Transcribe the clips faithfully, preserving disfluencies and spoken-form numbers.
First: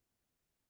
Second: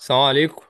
السلام عليكم.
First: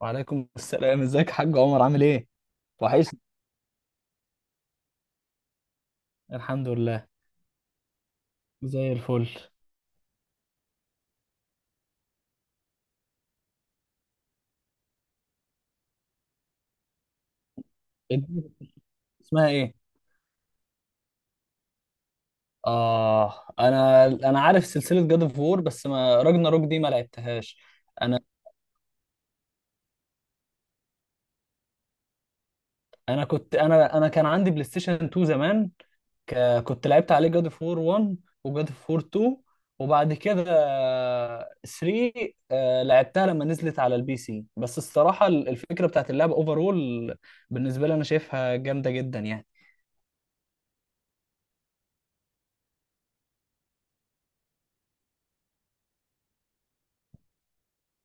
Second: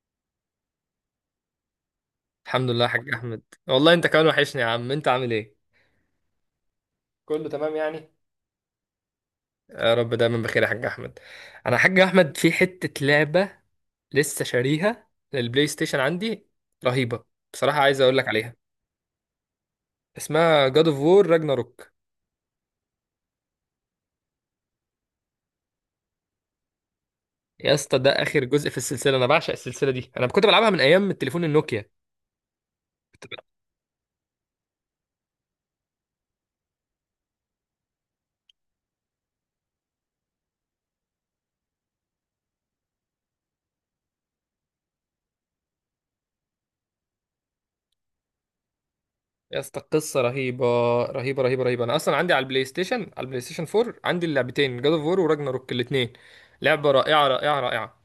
وعليكم السلام، ازيك يا حاج عمر؟ عامل ايه؟ الحمد لله يا حاج وحشني. احمد. والله انت كمان وحشني يا عم، انت عامل ايه؟ الحمد لله. كله تمام يعني. زي الفل. يا رب دايما بخير يا حاج احمد. انا يا حاج احمد في حتة لعبة لسه شاريها للبلاي ستيشن عندي، رهيبة بصراحة، عايز اقول لك الدنيا. عليها. اسمها ايه؟ اسمها جاد اوف وور راجناروك. اه، انا انا عارف سلسله جاد اوف وور، بس ما راجنا روك دي ما لعبتهاش. يا اسطى ده انا. اخر جزء في السلسلة، انا بعشق السلسلة دي، انا كنت بلعبها من ايام التليفون النوكيا. انا كنت بلعب- كنت انا انا كان عندي بلاي ستيشن اتنين زمان. ك... كنت لعبت عليه جاد اوف وور واحد، وجاد اوف وور اتنين، وبعد كده تلاتة. آه، لعبتها لما نزلت على البي سي، بس الصراحه الفكره بتاعت اللعبه اوفرول بالنسبه لي انا شايفها جامده جدا يعني. يا اسطى قصة رهيبة رهيبة رهيبة رهيبة. انا اصلا عندي على البلاي ستيشن على البلاي ستيشن فور، عندي اللعبتين جاد اوف وور وراجناروك الاتنين. لعبة رائعة رائعة رائعة.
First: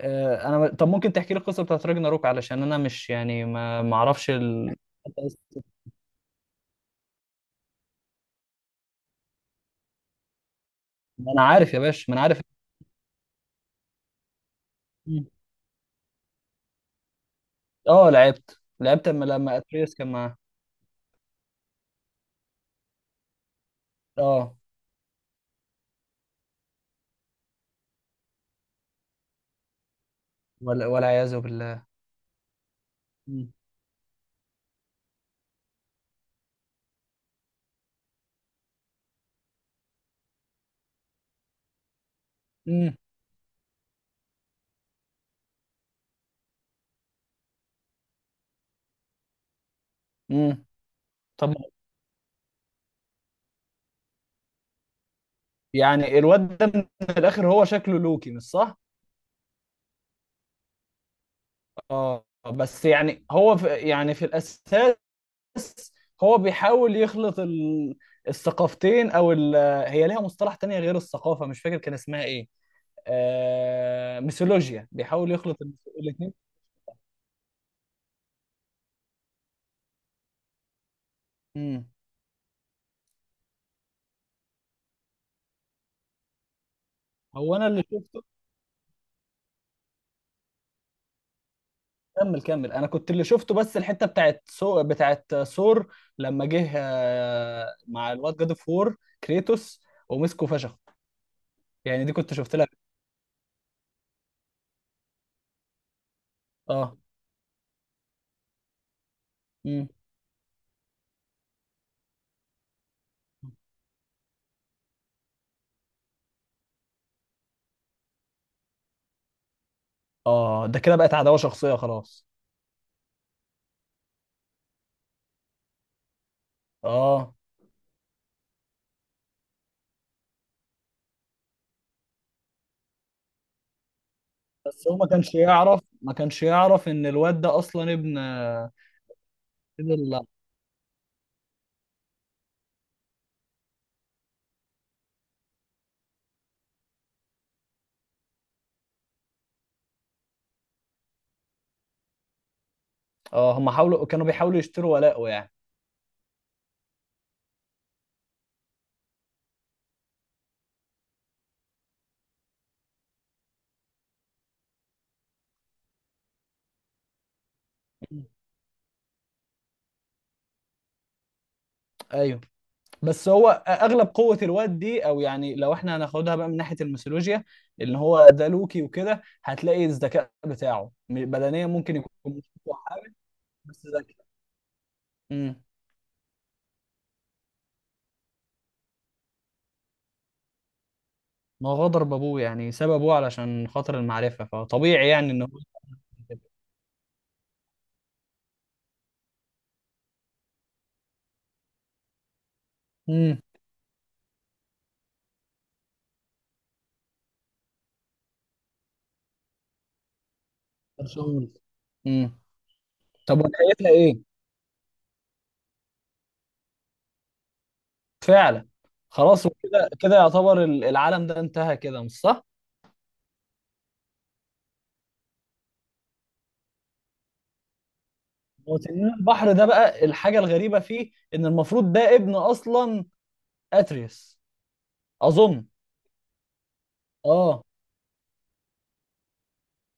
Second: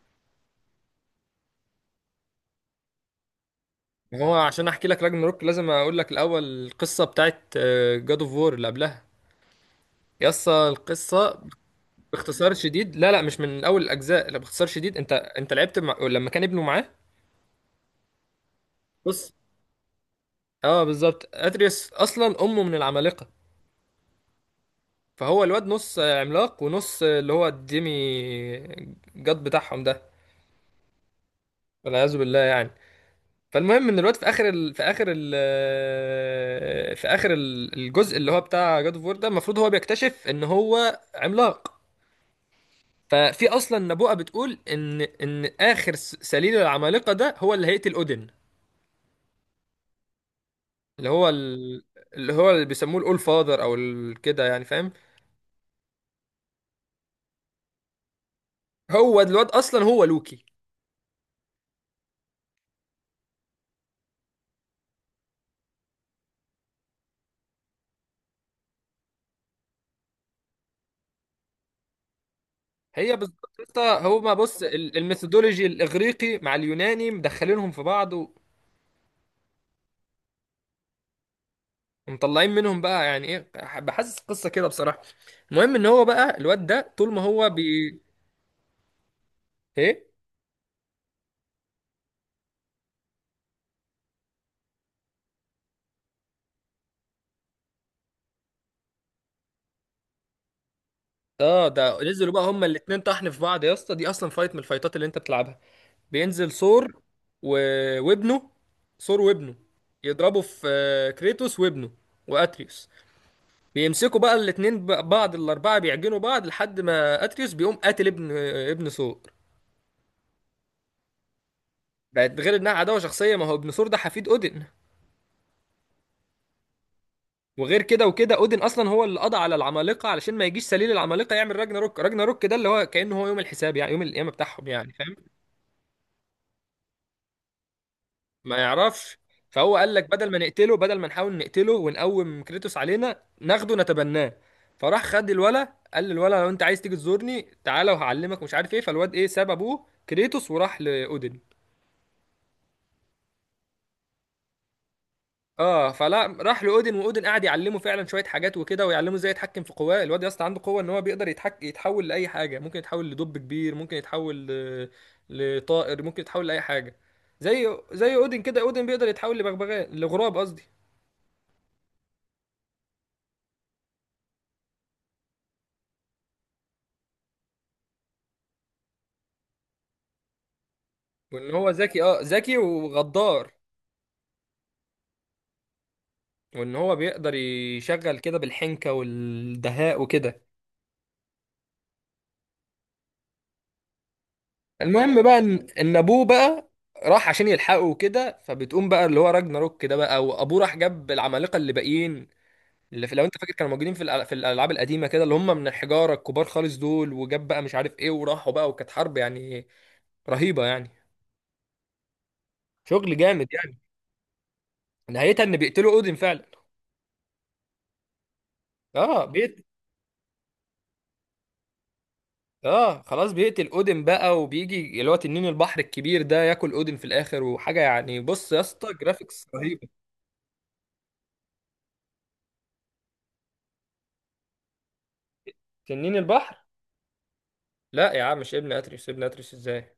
آه، انا طب ممكن تحكي لي القصه بتاعت راجناروك؟ علشان انا مش يعني ما ما ما اعرفش هو عشان ال... احكي لك راجناروك لازم اقول لك الاول القصه بتاعت جاد اوف وور اللي قبلها. يسا ما القصه. انا عارف يا باشا، ما انا عارف. باختصار شديد، لا لا مش من اول الاجزاء، لا باختصار شديد، انت مم. انت لعبت مع... لما كان ابنه معاه. اه، لعبت لعبت لما بص، لما اتريس كان معاه. اه بالظبط، ادريس اصلا امه من العمالقه، اه، فهو الواد نص عملاق ونص اللي هو الديمي جاد بتاعهم ده، ولا والعياذ بالله. والعياذ بالله يعني. مم. فالمهم ان الواد في اخر ال... في اخر ال... في اخر ال- الجزء اللي هو بتاع جاد اوف وور ده، المفروض هو بيكتشف ان هو عملاق. مم. ففي اصلا نبوءه بتقول ان ان اخر س- سليل العمالقه ده هو اللي هيقتل اودن، مم. اللي هو طب، ال... اللي هو اللي بيسموه الاول فاذر او ال... كده، يعني فاهم. يعني الواد ده من الاخر هو شكله لوكي، مش صح؟ هو الواد اصلا هو لوكي. اه، بس يعني هو في يعني في الاساس هو بيحاول يخلط ال... الثقافتين، او ال... هي ليها مصطلح تاني غير الثقافه، مش فاكر كان اسمها ايه. هي بالظبط. قصة- هو آه، ما بص ميثولوجيا. ال- بيحاول يخلط الميثودولوجي الاثنين. الاغريقي مع اليوناني مدخلينهم في بعض و- امم. ومطلعين منهم بقى يعني ايه. بحسس قصه كده بصراحه. المهم ان هو بقى الواد ده طول ما هو هو بي. انا اللي شفته. ايه؟ كمل كمل، انا كنت اللي شفته، بس الحته بتاعت سو بتاعت ثور لما جه، آه، مع الواد جاد اوف وور كريتوس، ومسكه فشخ. اه ده يعني دي نزلوا كنت بقى شفت هما لها. الاتنين طحن في بعض، يا اسطى دي اصلا فايت من الفايتات اللي انت بتلعبها. بينزل اه. ثور و... وابنه، ثور وابنه، امم. يضربوا في آه، كريتوس وابنه واتريوس. بيمسكوا بقى الاتنين ب- بعض، الاربعه بيعجنوا بعض لحد ما اتريوس بيقوم قاتل ابن آه، ابن ثور. اه، ده كده بقت عداوه شخصيه خلاص. بقت غير انها عداوه شخصيه، ما هو ابن ثور ده حفيد اودن. اه، وغير كده وكده اودن اصلا هو اللي قضى على العمالقه علشان ما يجيش سليل العمالقه يعمل راجنا روك. راجنا روك ده اللي هو كانه هو يوم الحساب يعني، يوم القيامه بتاعهم بس يعني. هو ما كانش يعرف، ما كانش يعرف ان الواد ده اصلا ابن، ما آه، يعرفش. فهو ابن قال لك ال- بدل ما نقتله، بدل ما نحاول نقتله ونقوم كريتوس علينا، ناخده نتبناه. فراح خد الولا، قال للولا لو انت عايز تيجي تزورني تعالى وهعلمك مش عارف ايه. فالواد ايه، ساب ابوه كريتوس وراح لاودن. اه، هم حاولوا، كانوا بيحاولوا يشتروا ولاءه يعني. اه فلا راح لاودن واودن قعد يعلمه فعلا شويه حاجات وكده، ويعلمه ازاي يتحكم في قواه. الواد يا اسطى عنده قوه ان هو بيقدر يتحك... يتحول لاي حاجه، ممكن يتحول لدب كبير، ممكن يتحول ل... لطائر، ممكن يتحول لاي حاجه. زي زي مم. اودن كده، اودن بيقدر يتحول لبغبغاء، لغراب قصدي. ايوه. بس هو اغلب قوه الواد دي، او يعني لو احنا هناخدها بقى من ناحيه الميثولوجيا، اللي هو ده لوكي وكده، هتلاقي الذكاء بتاعه م- وان بدنيا هو ممكن ذكي، يكون اه مش ذكي أقوى حاجه. وغدار، بس ذكي. امم. وان هو بيقدر يشغل كده بالحنكة والدهاء وكده. ما هو غدر بابوه، يعني ساب ابوه علشان خاطر المعرفه، فطبيعي المهم يعني بقى ان هو. ان إن ابوه بقى راح عشان يلحقه وكده، فبتقوم بقى اللي هو راجناروك كده بقى. وابوه راح جاب العمالقة اللي باقيين، اللي في لو انت امم. فاكر كانوا موجودين في الأل- في الالعاب القديمة كده، اللي هم من الحجارة الكبار خالص دول، وجاب بقى مش عارف ايه، وراحوا بقى، وكانت حرب يعني، رهيبة يعني، برشلونة. امم. شغل طب، جامد يعني. ونهايتها ايه؟ نهايتها ان بيقتلوا اودين فعلا. فعلا. اه. خلاص، وكده كده يعتبر ال- العالم ده انتهى كده، مش صح؟ اه خلاص بيقتل اودن بقى، وبيجي اللي هو تنين البحر الكبير ده ياكل اودن في الاخر وحاجه يعني. بص يا هو اسطى، تنين جرافيكس البحر ده رهيبه. بقى الحاجه الغريبه فيه، ان المفروض ده ابن اصلا اتريس، اظن. تنين البحر؟ اه. لا يا عم مش ابن اتريس، ابن اتريس ازاي؟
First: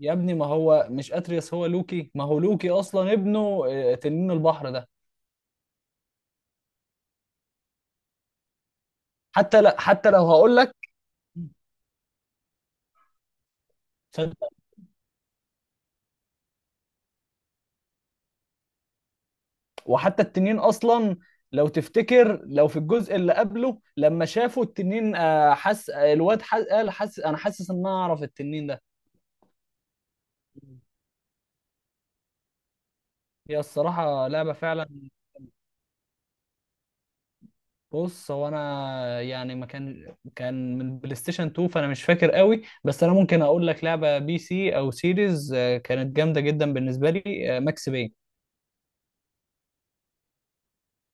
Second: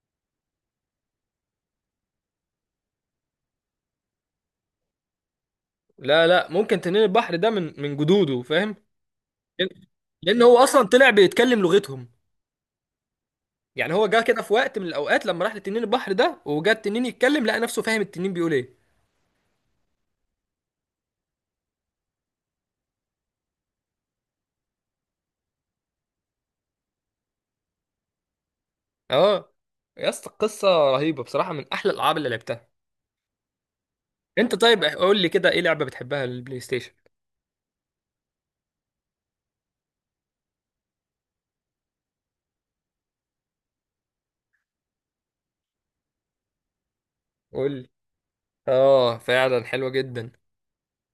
يا ابني، ما هو مش اتريس، هو لوكي، ما هو لوكي اصلا ابنه، آه، تنين البحر ده. لا لا، ممكن تنين البحر ده من من جدوده، فاهم. حتى لان، لا، حتى لو لأن هقول هو لك، اصلا طلع بيتكلم لغتهم. يعني هو جه صدق. كده في وقت من الاوقات لما راح لتنين البحر ده، وجا التنين يتكلم لقى نفسه فاهم التنين بيقول ايه. وحتى التنين اصلا، لو تفتكر، لو في الجزء اللي قبله لما شافوا التنين، آه، حس، آه، الواد حس، قال حس انا حاسس ان انا اعرف التنين ده. اه. يا اسطى القصه رهيبه بصراحه، من احلى الالعاب اللي لعبتها. هي الصراحة لعبة انت طيب فعلا. قول لي كده ايه لعبه بتحبها للبلاي ستيشن؟ بص، هو انا يعني ما كان كان من بلاي ستيشن اتنين، فانا مش فاكر قوي، بس انا ممكن اقول لك لعبه بي سي او سيريز، آه، كانت جامده جدا بالنسبه لي، آه، قول لي. ماكس بين. اه فعلا حلوة جدا.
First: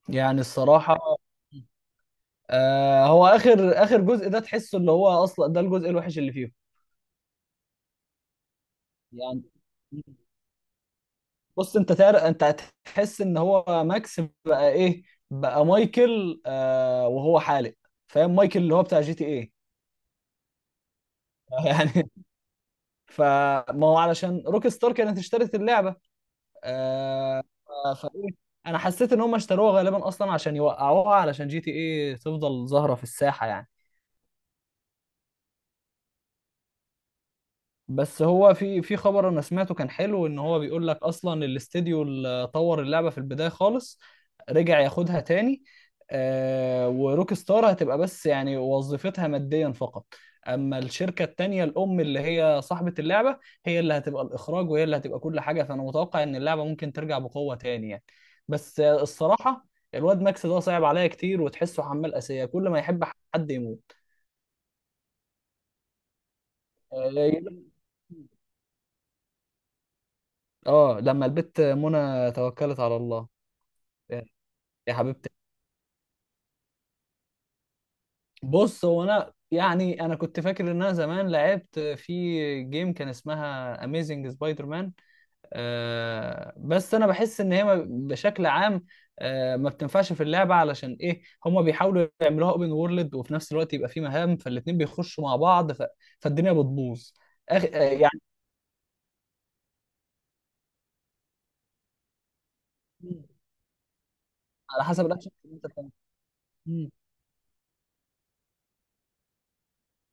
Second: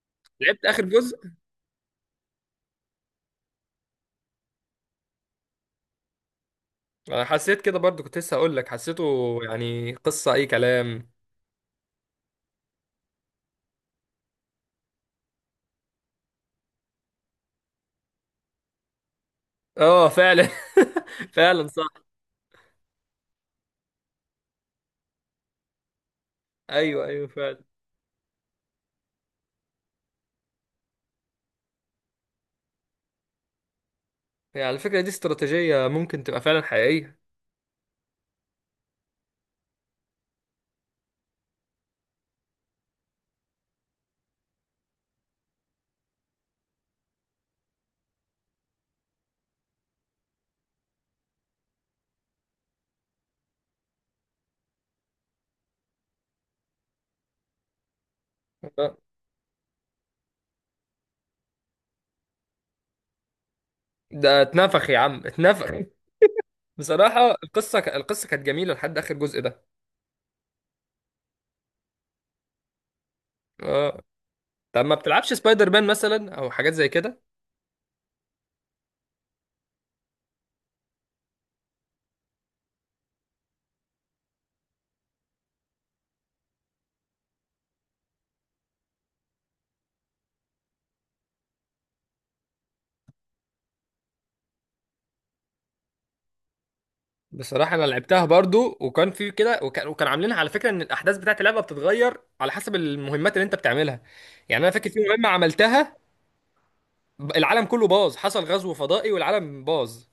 يعني لعبت اخر الصراحه، جزء. آه، هو اخر اخر جزء ده تحسه اللي هو اصلا ده الجزء الوحش اللي فيه، انا حسيت كده برضو، كنت لسه هقول لك حسيته. يعني. يعني قصة اي كلام. بص، انت تار... انت هتحس ان هو ماكس بقى ايه؟ بقى مايكل، آه وهو حالق. فاهم؟ مايكل اللي هو بتاع جي تي ايه. اه فعلا. فعلا صح. يعني فما هو علشان روك ستار كانت اشترت اللعبه. ايوه ايوه آه. فعلا. فايه؟ انا حسيت ان هم اشتروها غالبا اصلا عشان يوقعوها، علشان جي تي ايه تفضل ظاهره في الساحه يعني. يعني على فكرة دي استراتيجية ممكن تبقى فعلا حقيقية. بس هو في في خبر انا سمعته كان حلو، ان هو بيقول لك اصلا الاستديو اللي طور اللعبه في البدايه خالص رجع ياخدها تاني. آه. وروك ستار هتبقى بس يعني وظيفتها ماديا فقط، اما الشركه التانيه الام اللي هي صاحبه اللعبه هي اللي هتبقى الاخراج، وهي اللي هتبقى كل حاجه. فانا متوقع ان اللعبه ممكن ترجع بقوه تاني يعني. بس آه. آه، الصراحه الواد ماكس ده صعب عليا كتير، وتحسه حمال اسيه، كل ما يحب حد يموت. ده اتنفخ يا عم، اتنفخ. اه. بصراحة القصة ك... القصة كانت جميلة لحد اخر جزء ده. آه، لما البت منى توكلت على الله، اه. طب يا ما حبيبتي. بتلعبش سبايدر مان مثلا او حاجات زي كده؟ بص، هو انا يعني انا كنت فاكر ان انا زمان لعبت في جيم كان اسمها اميزنج سبايدر مان. آه، بس انا بحس ان هي ما- بشكل عام، آه ما بتنفعش في اللعبه. علشان ايه؟ هما بيحاولوا يعملوها اوبن وورلد وفي نفس الوقت يبقى في مهام، فالاتنين بيخشوا مع بعض، ف... فالدنيا بتبوظ. أخ... آه بصراحة أنا يعني لعبتها برضو، وكان في كده، وكان وكان عاملينها على فكرة إن الأحداث بتاعت اللعبة بتتغير على حسب المهمات اللي أنت بتعملها. يعني أنا على فاكر في حسب مهمة الاكشن اللي انت بتعمله. عملتها، مم. ب- العالم كله باظ، حصل غزو فضائي والعالم باظ.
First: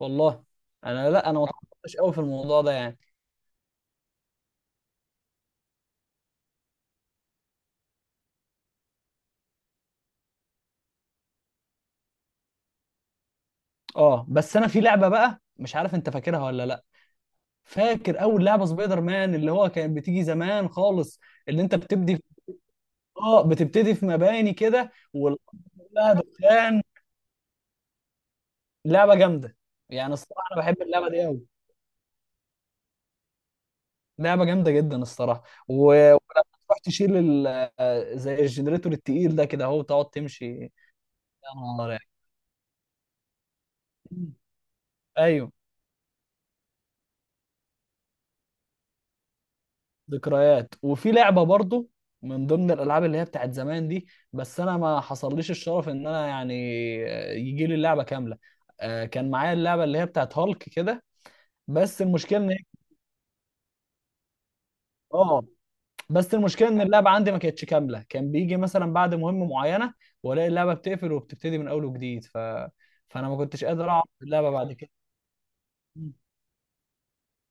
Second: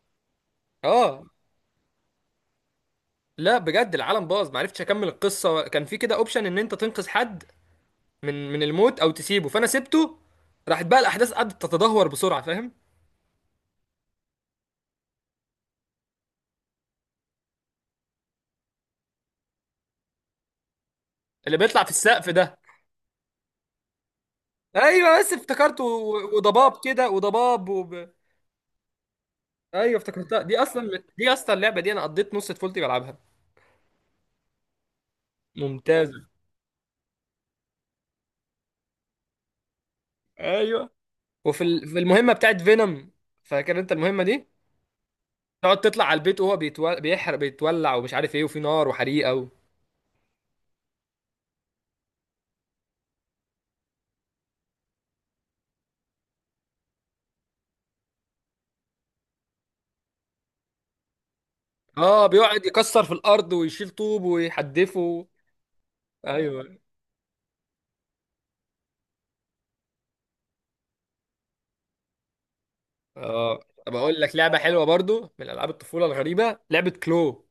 والله. انا، آه. لا، انا ما اتعمقتش قوي في الموضوع ده يعني. لا بجد العالم باظ، معرفتش أكمل القصة. كان في كده أوبشن إن أنت تنقذ حد من من الموت أو تسيبه، فأنا سبته. راحت بقى الأحداث قعدت تتدهور بسرعة، فاهم. اه، بس انا في لعبه بقى مش عارف انت فاكرها ولا لا. فاكر اول لعبه سبايدر مان اللي هو كانت بتيجي زمان خالص، اللي اللي انت بيطلع في بتبدي في... السقف ده؟ اه، بتبتدي في مباني كده، أيوه بس والارض افتكرته، كلها و- وضباب دخان. كده وضباب. لعبه جامده. ايوه يعني افتكرتها، الصراحه دي انا بحب اصلا اللعبه دي دي قوي، اصلا اللعبه دي انا قضيت نص طفولتي بلعبها. لعبه جامده جدا الصراحه. و... ولما ممتازة. تروح تشيل ال... آه، زي الجنريتور التقيل ده كده، اهو تقعد تمشي يا ايوه. وفي ال- نهار في يعني. المهمه بتاعت فينوم، فاكر انت المهمه دي؟ ايوه. تقعد تطلع على البيت وهو بيتول... بيحرق، بيتولع ومش عارف ايه، وفي نار وحريقه و... ذكريات. وفي لعبه برضو من ضمن الالعاب اللي هي بتاعت زمان دي، بس انا ما حصلليش الشرف ان انا يعني، آه، يجي لي اللعبه كامله. آه، كان معايا اللعبه اللي هي بتاعت هالك كده، بس اه المشكله ان، بيقعد يكسر في الارض ويشيل طوب ويحدفه. اه، بس ايوه. المشكله ان اللعبه عندي ما كانتش كامله، كان بيجي مثلا بعد مهمه معينه والاقي اللعبه بتقفل وبتبتدي من اول وجديد، ف... فانا ما اه. كنتش قادر طب اعرف اقول لك اللعبه لعبه بعد حلوه كده. برضو، من العاب الطفوله الغريبه، لعبه كلو.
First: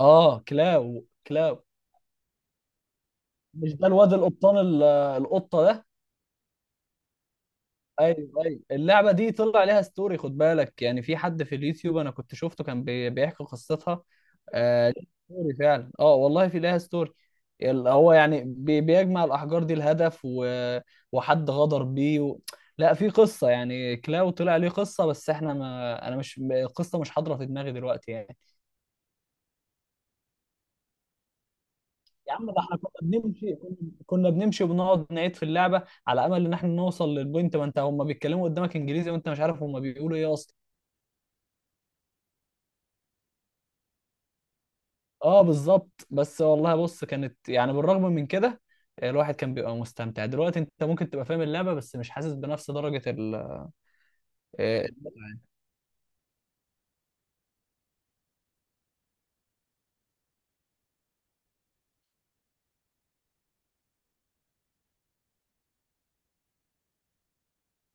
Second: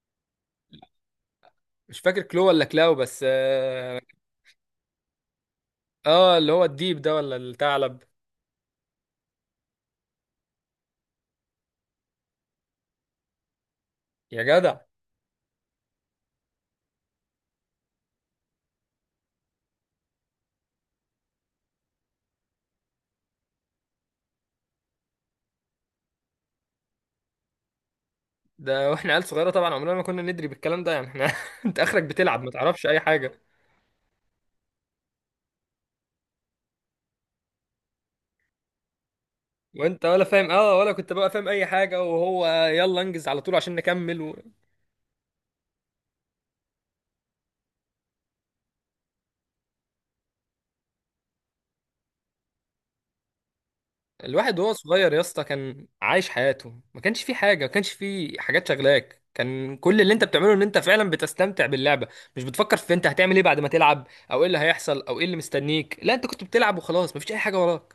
اه. كلاو كلاو. مش فاكر كلو ولا كلاو، بس مش ده اه، الواد القبطان ال- القطه ده. آه، اللي هو الديب ده ولا الثعلب. ايوه. ايوه، اللعبه دي طلع عليها ستوري، خد بالك. يعني في حد في اليوتيوب انا كنت شفته كان بي- بيحكي قصتها. يا جدع، آه ليها ستوري فعلا. اه والله، في لها ستوري. ال- هو يعني بي- بيجمع الاحجار دي الهدف، و... وحد غدر بيه، و... لا، في قصه يعني، كلاو طلع ليه قصه، بس احنا، ما انا مش، القصه مش حاضره في دماغي دلوقتي يعني. ده واحنا عيال صغيره طبعا عمرنا ما كنا ندري بالكلام ده يعني، احنا انت اخرك يا بتلعب عم، ما ده احنا تعرفش كنا اي حاجه. بنمشي، كنا كنا بنمشي وبنقعد نعيد في اللعبه على امل ان احنا نوصل للبوينت، ما انت هم بيتكلموا قدامك انجليزي وانت مش عارف هم وانت بيقولوا ولا ايه فاهم، اصلا. اه ولا كنت بقى فاهم اي حاجه، وهو يلا انجز على طول عشان نكمل و... اه، بالظبط. بس والله، بص، كانت يعني بالرغم من كده آه، الواحد كان بيبقى مستمتع. دلوقتي انت ممكن تبقى فاهم اللعبة بس مش حاسس بنفس درجة ال. الواحد وهو آه، صغير يا اسطى كان عايش حياته، ما كانش فيه حاجه، ما كانش فيه حاجات شغلاك، كان كل اللي انت بتعمله ان انت فعلا بتستمتع باللعبه. مش بتفكر في انت هتعمل ايه بعد ما تلعب، او ايه اللي هيحصل، او ايه اللي مستنيك، لا انت كنت بتلعب وخلاص، مفيش اي حاجه وراك.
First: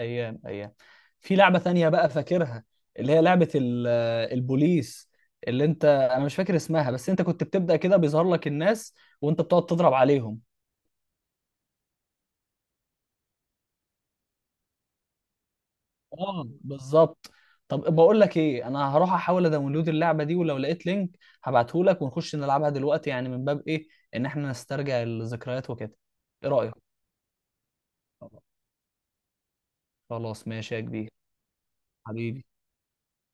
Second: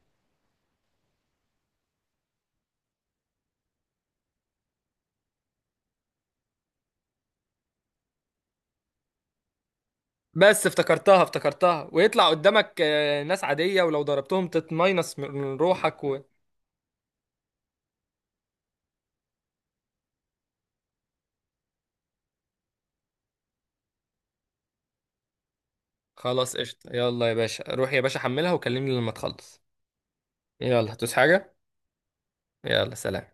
ايام ايام. في لعبة تانية بقى فاكرها، اللي هي لعبة ال- آه، البوليس، اللي انت انا مش فاكر اسمها، بس انت كنت بتبدأ كده بيظهر لك الناس، وانت بتقعد تضرب عليهم. بس افتكرتها افتكرتها ويطلع قدامك آه، ناس عادية، ولو ضربتهم تتماينص من من روحك. اه، بالظبط. طب، بقول لك ايه، انا هروح احاول ادونلود اللعبه دي، ولو لقيت لينك هبعته لك، ونخش نلعبها دلوقتي يعني من باب ايه؟ ان احنا نسترجع الذكريات وكده. ايه خلاص رايك؟ قشطة، يلا يا باشا روح يا باشا حملها وكلمني لما تخلص. خلاص، ماشي يا يلا كبير. هتوس حاجة. حبيبي. يلا سلام.